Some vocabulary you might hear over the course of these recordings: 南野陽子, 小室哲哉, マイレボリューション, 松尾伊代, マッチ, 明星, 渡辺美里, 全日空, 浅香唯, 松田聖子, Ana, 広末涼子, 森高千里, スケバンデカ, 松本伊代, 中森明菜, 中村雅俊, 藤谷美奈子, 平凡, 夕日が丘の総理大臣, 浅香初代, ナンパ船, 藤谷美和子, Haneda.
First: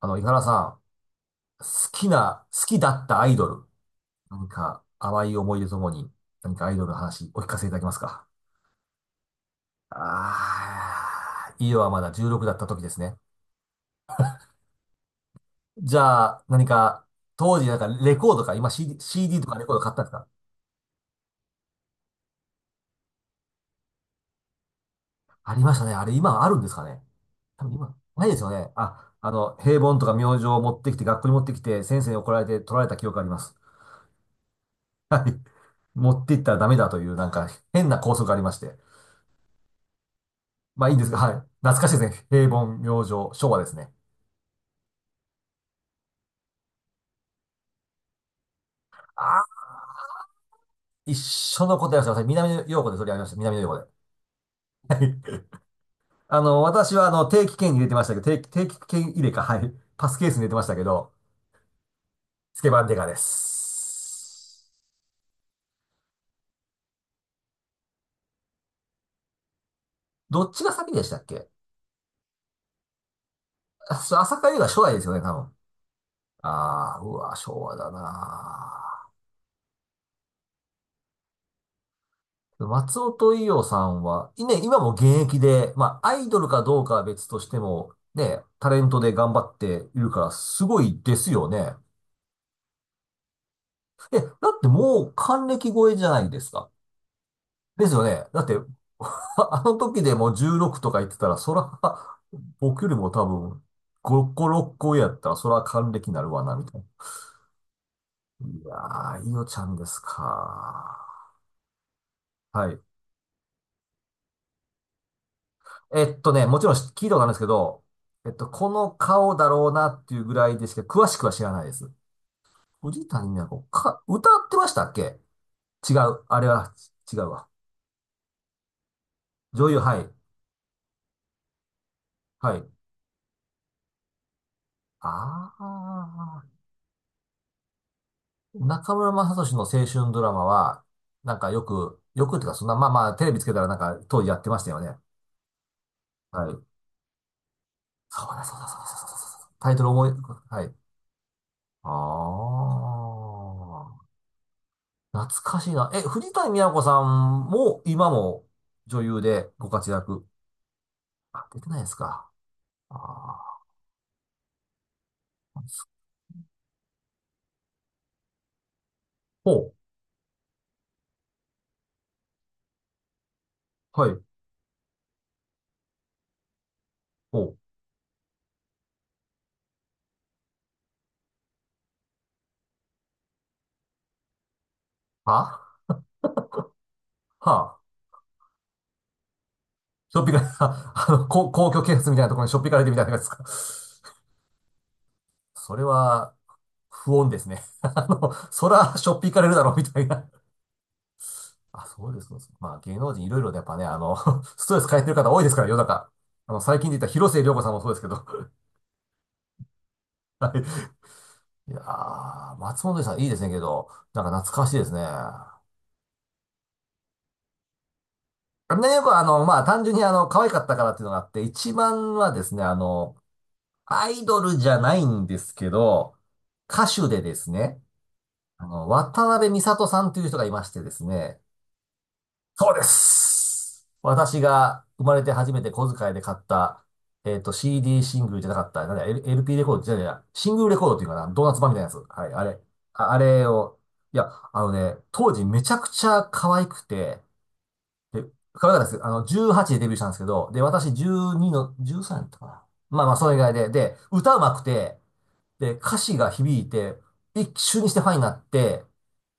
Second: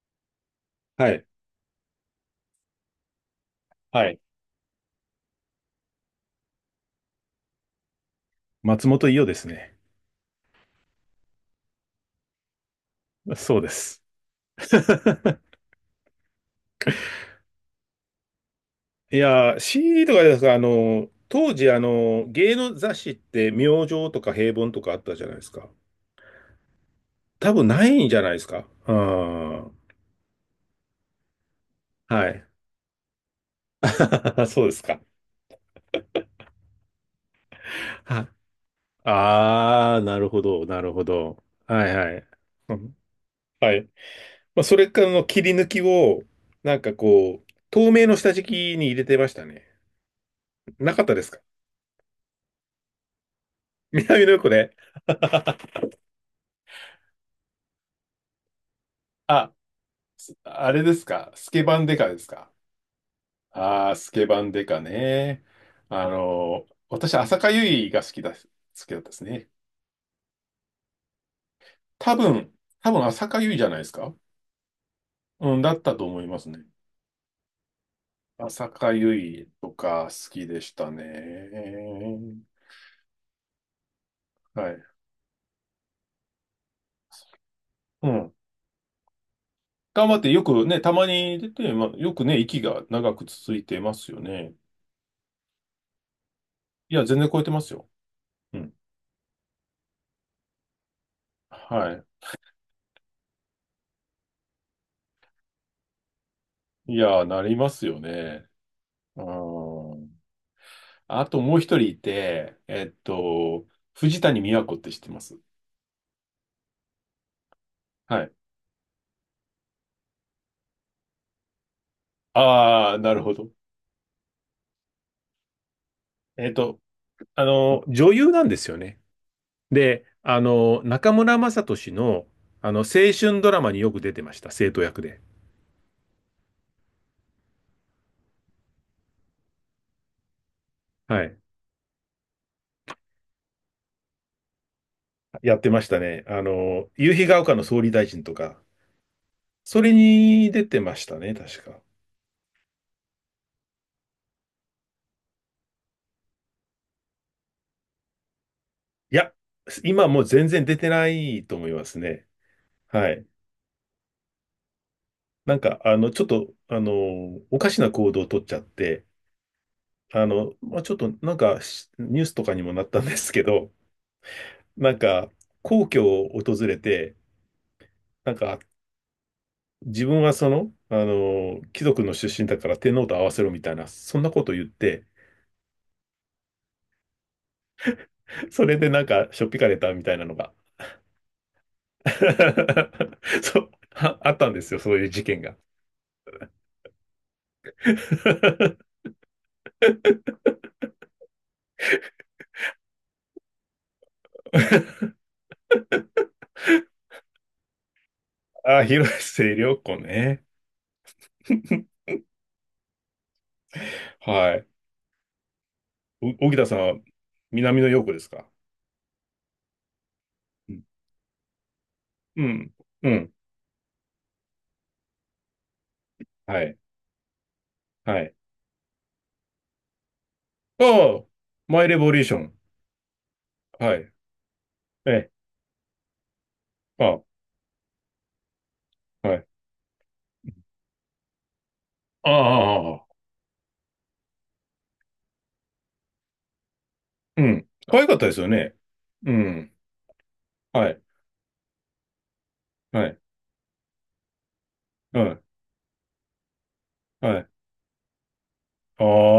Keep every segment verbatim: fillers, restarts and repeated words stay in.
あの、井原さん、はい。好きな、好きだったアイドル、はい。何か淡い思い出ともに、何かアイドルの話お聞かせいただけますか？松本伊代ですね。ああー、イオはまだじゅうろくだった時ですね。そうです。じゃあ、何か、当時なんかレコードか、今 CD、い CD とやかー、レコード買ったん C ですとかか？ですか、あの、当時、あの、芸能雑誌って明星とか平凡とかあったじゃないですありか。ましたね。あれ今あるんですかね？多多分分な今、いんじゃないないでですすよか。ね。うあ、あの、ん。平凡とか明星を持ってきて、学校に持ってきて、先生には怒らい。れて取られた記憶があります。そうですか。はい。持っていったらダメだという、なんか変な校は則い。がありまして。ああ、なるほど、なまあるいいんほですが、はい。ど。懐はかしいいではすね。い。平う凡、明ん、星、昭和ではすい。ね。まあ、それからの切り抜きを、なんかこう、透明の下敷きに入れてましああ、たね。なかっ一たですか？ 緒のことやらせてください。南野陽子で取り上げました。南野陽子で。南の横で。は い。あの、私はあの、定期券に入れてましたけど、定期、定期券入れか、あ。はい。パスケースに入れてましあたけれですど、かスケバンデカですか？スケバンデカでああー、スケバンデす。カね。あの、私、浅香唯が好きだ、好きだったですね。どっちが先でしたっけ？多分、多分浅香唯じゃないですあか？そう浅香初代ですよね、多分。うん、だったと思いますね。ああ、うわ、昭和だな浅香あ。唯とか好きでしたね。松尾と伊代さんは、いね、は今い。も現役で、まあ、アイドルかどうかは別としても、うん。ね、タレントで頑張ってい頑る張かっら、てよすくごね、たいまですによ出ね。て、まあ、よくね、息が長く続いてますえ、よだね。ってもう還暦超えじゃないですか。いや、全然超えてますでよ。すよね。だって、うん。あの時でもじゅうじゅうろくとか言ってたら、そら、は僕よりも多分、ごこ、ろっこ上やったら、そら還暦になるわな、みたいな。い。いや、なりますよね。いやうー、伊代ちゃんですん。か。あともう一人いて、はい。えっと、藤谷美和子って知ってます？えっとね、もちろん聞いたことあるんですけど、はえっい。と、この顔だろうなっていうぐらいでしか詳しくは知らないです。ああ、藤なる谷ほ美奈ど。子、か、歌ってましたっけ？違う。あれえっは、と、違うあわ。の、女優なんですよね。女優、はで、い。あの、中村雅俊の、はあい。の、青春ドラマによく出てました、生徒役で。ああ、中村雅俊の青春ドラマは、はなんい。かよく、よくっていうか、そんな、まあまあ、テレビつけたらなんか当時やってましたよね。やってましたね。あはい。その、夕日が丘の総理大う臣とだ、そか、うだ、そうだ、そうだ、そうだ。タイトそルれ思い、には出い。てましたね、確か。ああ。懐かしいな。え、藤谷美和子さんも、今も女い優や、でご活今もう躍。全然出てなあ、いと出て思いないまですすね。か。はい。あなんか、ーあの、ちょっと、あの、おかしな行動を取っちゃって、ほう。あの、まあ、ちょっとなんかしニュースとかにもなったんですけど、はい。なんか皇居を訪れて、ほう。なんか自分はその、あの、貴族の出身だから天皇と合わせろみたいな、そんなこと言って、あはあ。それでなんかしょっぴかれたみたしいょなっぴのかれが、た、あの、公、公共警察み たいなところにしょっぴかれてみたいなやつか。そう、あ、あ ったんですよ、そういう事件が。それは、不穏ですね。あの、そ ら、しょっぴかれるだろう、みたいな。あ、そうです、そうです。まあ、芸能人いろいろでやっぱね、あの、ストレス抱えてる方多いですから、世の中。あの、最近で言った広末涼子さんもそうですけど。あ、広末涼子ね。はい。いやー、松本伊代さんいいですねけど、なんかは懐かい。しいですね。ね、お荻田さんは南の陽子ですか？よくあの、まあ、単純にあの、可愛かっうたかん。らっていうのがあって、一番はでうすね、あん。うの、ん。アイドルじゃないんですけど、はい。歌手でですね、はい。あの、渡辺美里さんという人がいましてあですあ、ね、マイレボリューション。そうです。はい。私が生えまれえ。て初めて小遣いで買った、あえっと、シーディー シングルじゃなかった、なんだ、L- あ、はい。エルピー レコードじゃないや、シングルレコードっていうかな、ドーナツ版みたいなやつ。はあい、あ、あれ。ああ、ああ、ああ。れを、いや、あのね、当時めちゃくちゃ可愛くて、うん。可愛かっで、たですよ可ね。愛かったです。あの、うじゅうはちん。でデビューしたんですけど、で、は私い。じゅうにの、じゅうさんやったかな。まあはまあ、い。それ以外で、で、歌うまくて、うん。で、歌詞が響いて、はい。一瞬にしてファンになって、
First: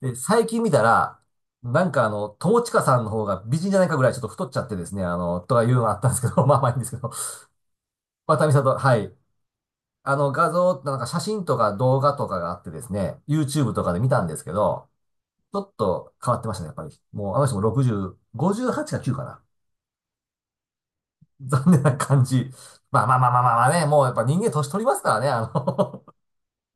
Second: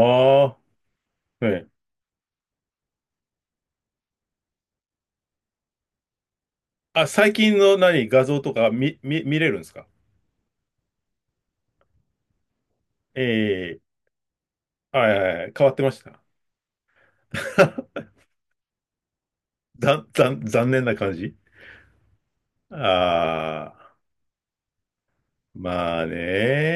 で、最あ、近見たら、ええ。なんかあの、友近さんの方が美人じゃないかぐらいちょっと太っちゃってですね、あの、とかいうのがあったんですけど、まあまあいいんですけあ、ど、最近の何、画像渡美とか里、は見、い。見、見れるんですか？あの、画像、なんか写真とか動画とかがあってですね、え ユーチューブ とえ。かで見たんですけど、はいはいはい。ちょ変わっってましとた。変わってましたね、やっぱり。もう、あの人も ろくじゅう、ごじゅうはちかきゅうかな。ざざ残念な感じ。残念な感じ。まあまあまあまあまああまあね、あ、もうやっぱ人間年取りますからね、あのまあ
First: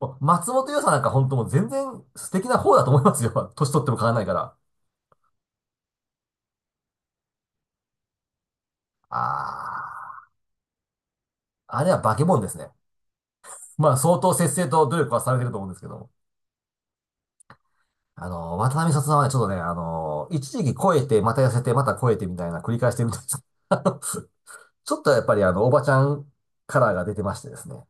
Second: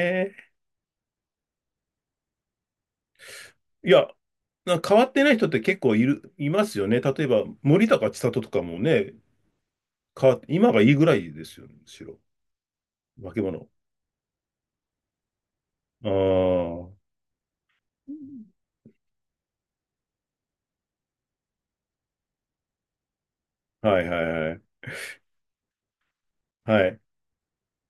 もう松本伊代さんなんか本当もう全然素敵な方だと思いますよ。年取っていも変や、わらないから。な変わってない人って結構いる、いますよね。例えば、森高千里とかもね、ああ、変わって、今がいいぐらいですよね、あむれはし化ろ。け物ですね。化け物。まあ相当節制と努力はされてると思うんですけどあも。あ、あの、渡辺里さんはね、ちょっとね、あの、一時期超えて、また痩せて、また超えてみたいな繰り返してるみたいです。あのはいはいはい。ちょっとやっぱりあの、おばちゃんカはラーい。が出てましてですね。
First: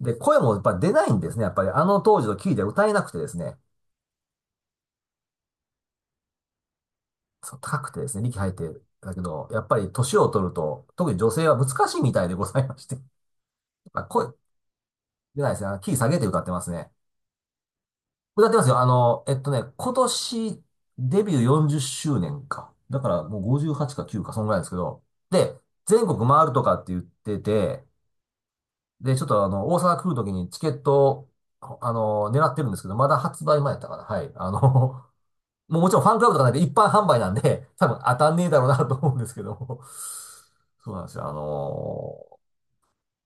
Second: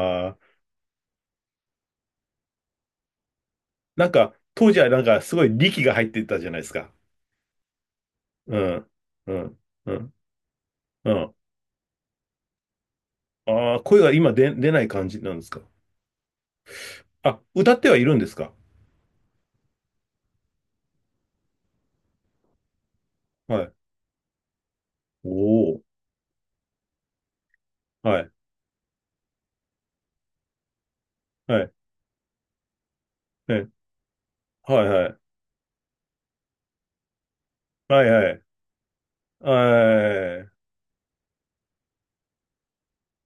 で、声あ、もやっぱり出ないんですね。やっぱりあの当時のキーで歌えなくてですね。なんか、当時はなんかすごい力が入ってたじゃないですか。そう、高くてですね、力入うってん、だけうど、やん、っぱりうん、年を取ると、特うに女ん。性は難しいみたいでございまして。ああ、声まあ、が声、今出、出ない感じなん出でなすいでか。すね。あのキー下げて歌ってますね。あ、歌ってはいるんです歌っか。てますよ。あの、えっとね、今年デビューよんじゅっしゅうねんか。だからもうはい。ごじゅうはちかきゅうか、そんぐらいですけど。おで、お、全国回るとかって言ってて、はい、で、ちょっとあの、大阪来るときにチケットはい、を、あの、狙ってるんですけど、まだ発売ね。前やったかな。はい。あの、はい、はい、もうもちろんファンクラブとかないで一般販売なんで、多分はい、当はい、たはんい。ねえだろうなと思うんですけども。そうなんですよ。あの、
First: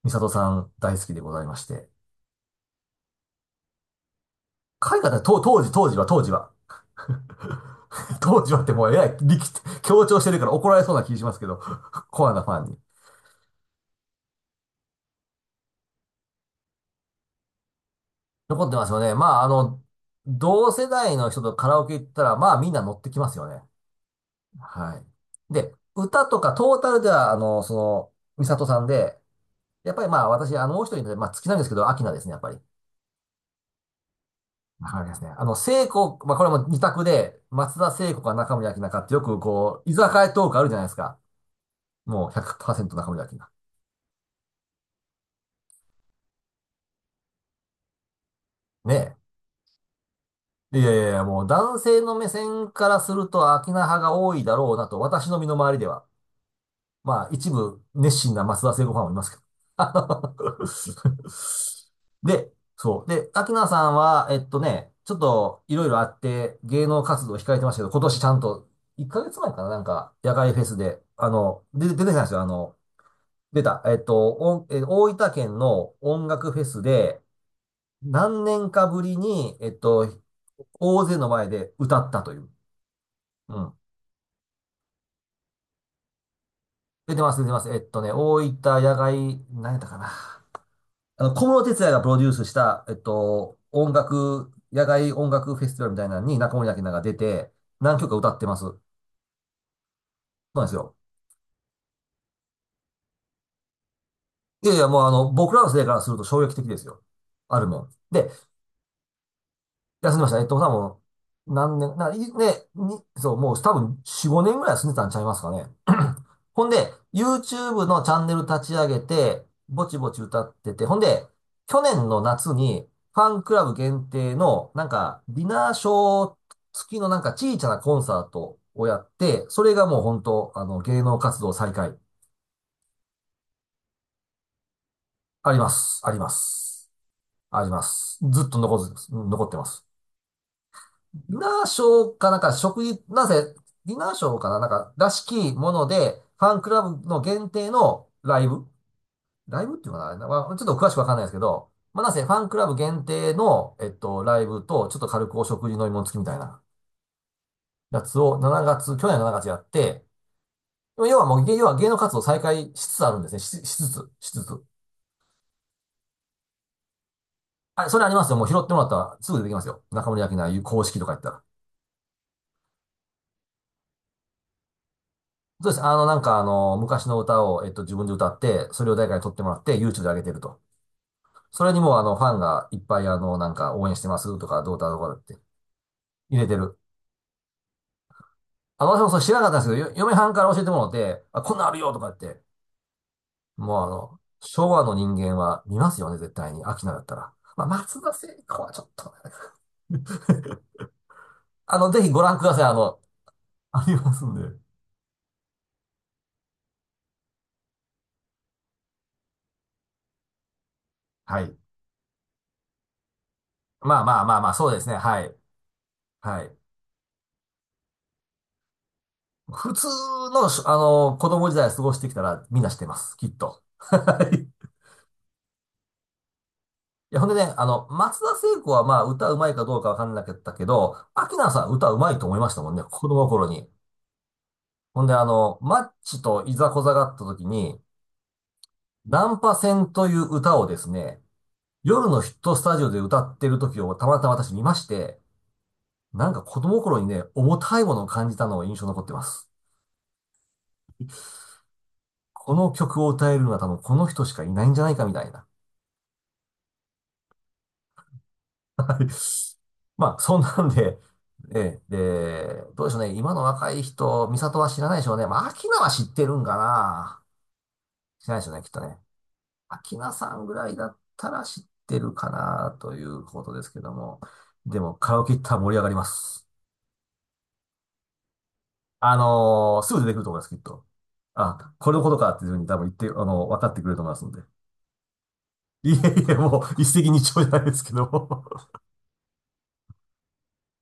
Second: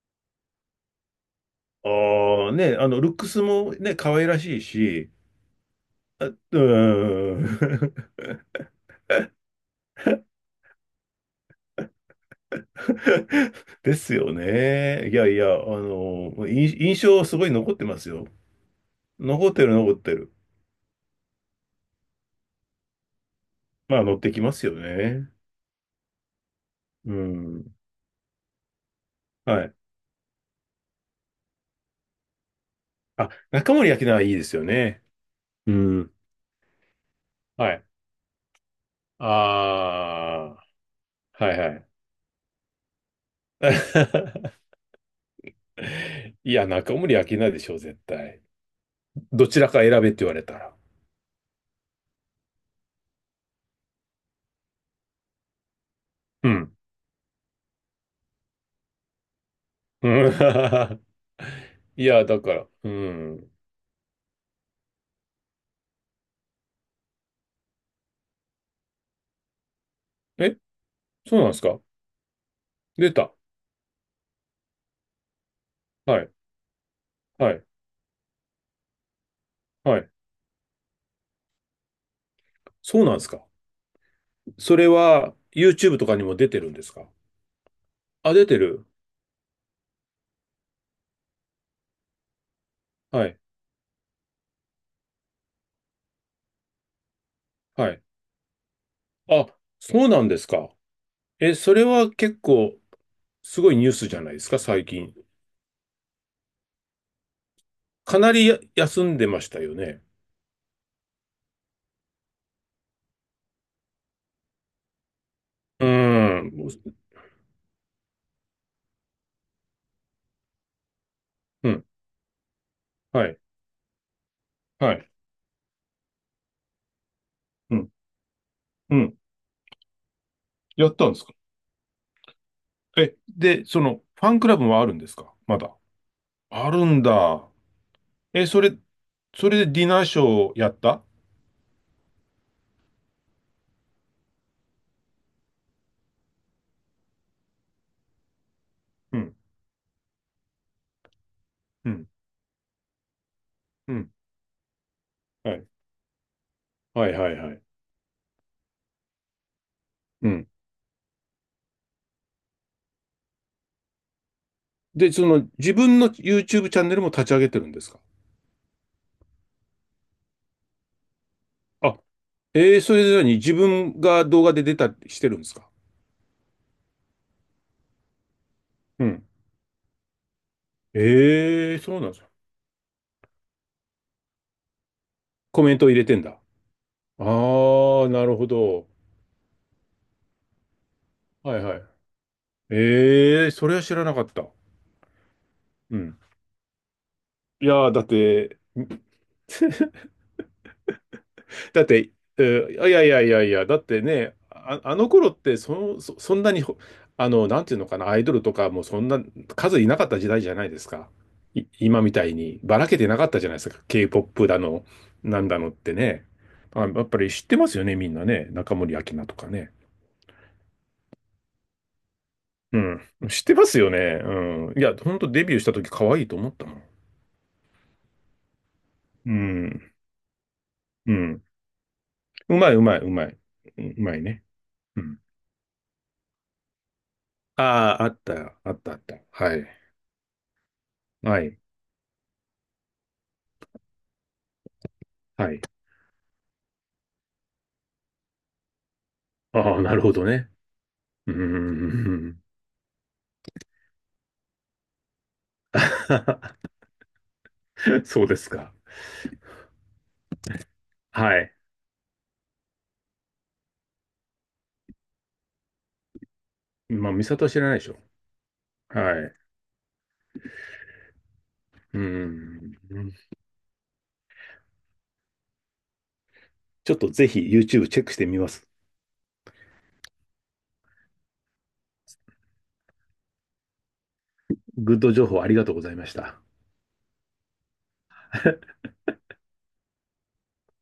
美里さん大好きでございまして。ああ、ね、あの、ルックスもね、可愛らしい海外し、で、と当時、当時は、当時は。うーん。当時はってもうえらい力強調してるから怒られそうな気しますけど、コアなファンに。ですよね。いやいや、あの、印印象すごい残ってますよ。残ってますよね。まあ、あ残ってるの、残ってる。同世代の人とカラオケ行ったら、まあみんな乗ってきますよね。まあ乗ってきますよはね。い。で、歌とかトータルでうは、あの、ん。その、ミサトさんで、はい。やっぱりまあ私、あの、もう一人で、まあ好きなんですけど、アキナですね、やっぱり。あ、中森明菜はいいですよはね。いですね。あの、う聖ん。子、まあこれも二択で、は松い。田聖子か中森明菜かってよあくこう、居酒屋トークあるじゃないですか。あ、はいはい。もうひゃくパーセント中森明菜。いや、中森明菜でしょう、絶対。ねえ。どちらか選べって言われたら。いやいやいや、もう男性の目線からするとアキナ派が多いだろうなと、私の身の回りでは。うん。まあ、一部熱心な松田聖子ファンもいますけど。うあん いや、の だで、から、うそう。で、アん。キナさんは、えっとね、ちょっといろいろあって芸能活動を控えてましたけど、今年ちゃんといっかげつまえかな、なんか、野外え、フェスで、あそうなんですの、か？で、出てきたんですよ。あの、出た。出た。えっと、おんえ大分県のは音い、楽フェスで、はい、何年かぶりに、えっはと、い。大勢の前で歌ったという。そうなんですか？うん。それは YouTube とかにも出てるんですか？出てます、出てます。えっとね、あ、出大て分る。野外、何やったかな。あの、小室哲哉がプロデュースした、えっはい。と、音楽、野外音楽フェスティバルみたいなのに中森明菜が出て、は何い。曲か歌ってます。そうあ、そうなんですなんですか。よ。え、それは結構すごいニュースじゃないですか、いやい最や、もうあ近。の、僕らの世代からすると衝撃的ですよ。あるもん。かで、なりや休んでましたよね。休んでました。えっと、多分、何年、な、いね、に、そう、もう多分よん、ごねんぐらい住んでたんちゃいますかね。うーほんん。で、YouTube のチャンネル立ち上げて、ぼちぼち歌ってて、ほんで、う去ん。年の夏に、フはァい。ンクラブ限定の、なんはい。か、ディナーショー付きのなんか小さうなん。コンサートをやうっん。て、それがもう本当、あの、やっ芸たん能ですか。活動再開。え、で、その、ファンクラブはあるんですか、ありままだ？す。ありまあるす。んだ。あります。ずえ、っとそれ、残ず、残そってれまでデす。ィナーショーやった？ディナーショーかなんか、食事、なぜ、ディナーショーかななんか、らしきもので、ファンクラブの限定のライブうん。ライブっていうのかな、まあちょっと詳しくわかんないですけど、うまあ、ん。なんせファンクラブ限定の、えっうん。と、ライブと、ちょっと軽くおはい。食事飲み物付きみたいなはいはいはい。やつをしちがつ、去年のしちがつやって、うん。要はもう、要は芸能活動再開しつつあるんですね。し、しつつ、しつつ。で、その自分の YouTube チャンネルも立ち上げてるんですあ、そか？れありますよ。もう拾ってもらったらすぐ出てきますよ。中森明菜公式とか言ったら。あ、えー、それぞれに自分が動画で出たりしてるんですか？そうです。あの、なんかあの、昔の歌を、えっと、自分で歌って、それをう誰かにん。撮ってもらって、YouTube で上げてると。それええ。にもそううあなんでの、すフか。ァンがいっぱいあの、なんか応援してますとか、どうだとかってコメントを入れてんだ。入あれてる。あ。なるほあ、ど。私もそれ知らなかったんですけど、よ嫁はんから教えてもらって、あ、こんはいなんあはるい。よとか言って、えー、そもれはうあ知らなの、かった。昭和の人間は見まうすよね、ん。絶対に。秋菜だったら。まあ、いやー、松だっ田聖て、子はちょっとね、あだっの、ぜひて、ご覧えください。あーいの、やいやいやいや、だあっりてますんね、で。あ、あの頃ってそ、そ、そんなにほ、あの、なんていうのかな、アイドルとかもそんな数いなかった時代じゃないですか。はい。い、今みたいにばらけてなかったじゃないですか。まあまあまあ K-ケーポップ まあ、だそうでの、すね。はい。なんだのってね。はい。あ、やっぱり知ってますよね、みんなね。中森明菜とか普ね。通のし、あの、子供時代過ごしてきたらみんな知っうてます。きん。っ知ってと。ますよね。はい。うん。いや、ほんとデビューした時可愛いと思ったもん。いや、ほんでね、あの、松田聖子はまあ、歌ううまいかどうかん。わかんなかったけど、う秋ん。菜さんは歌うまいと思いましうたもまいんね、うまい子う供まのい。頃に。うん。うまいね。うほんで、ん。あの、マッチといざこざがあった時に、ああ、あった、あった、あった。ナンパはい。船という歌をですね、はい。夜のヒットスタジオで歌ってる時をたまたま私見まして、はい。なんか子供心にね、重たいものを感じたのが印象に残ってます。ああ、なるほどね。うーん。この曲を歌えるのは多分この人しかいないんじゃないかみたいな。そうですか。はい。まあ、そんなんで、はい。ええ、で、どうでしょうね。今の若い人、美里は知らないでしょうね。まあ、アキナは知ってるんかまあ、な。美里は知らないでしょ。知らないでしょうね、きっとね。はい。うアキナさんぐらいだったら知ってるかなというん。ことですけども。でも、カラオケ行ったら盛り上がります。ちょっとぜひ YouTube チェックしてみます。あのーすぐ出てくると思います、きっと。あ、これのことかっていうふうに多分言って、あの、分かってくれると思いますんで。グッド情報ありがとうごいざえいいましえ、た。もう一石二鳥じゃないですけども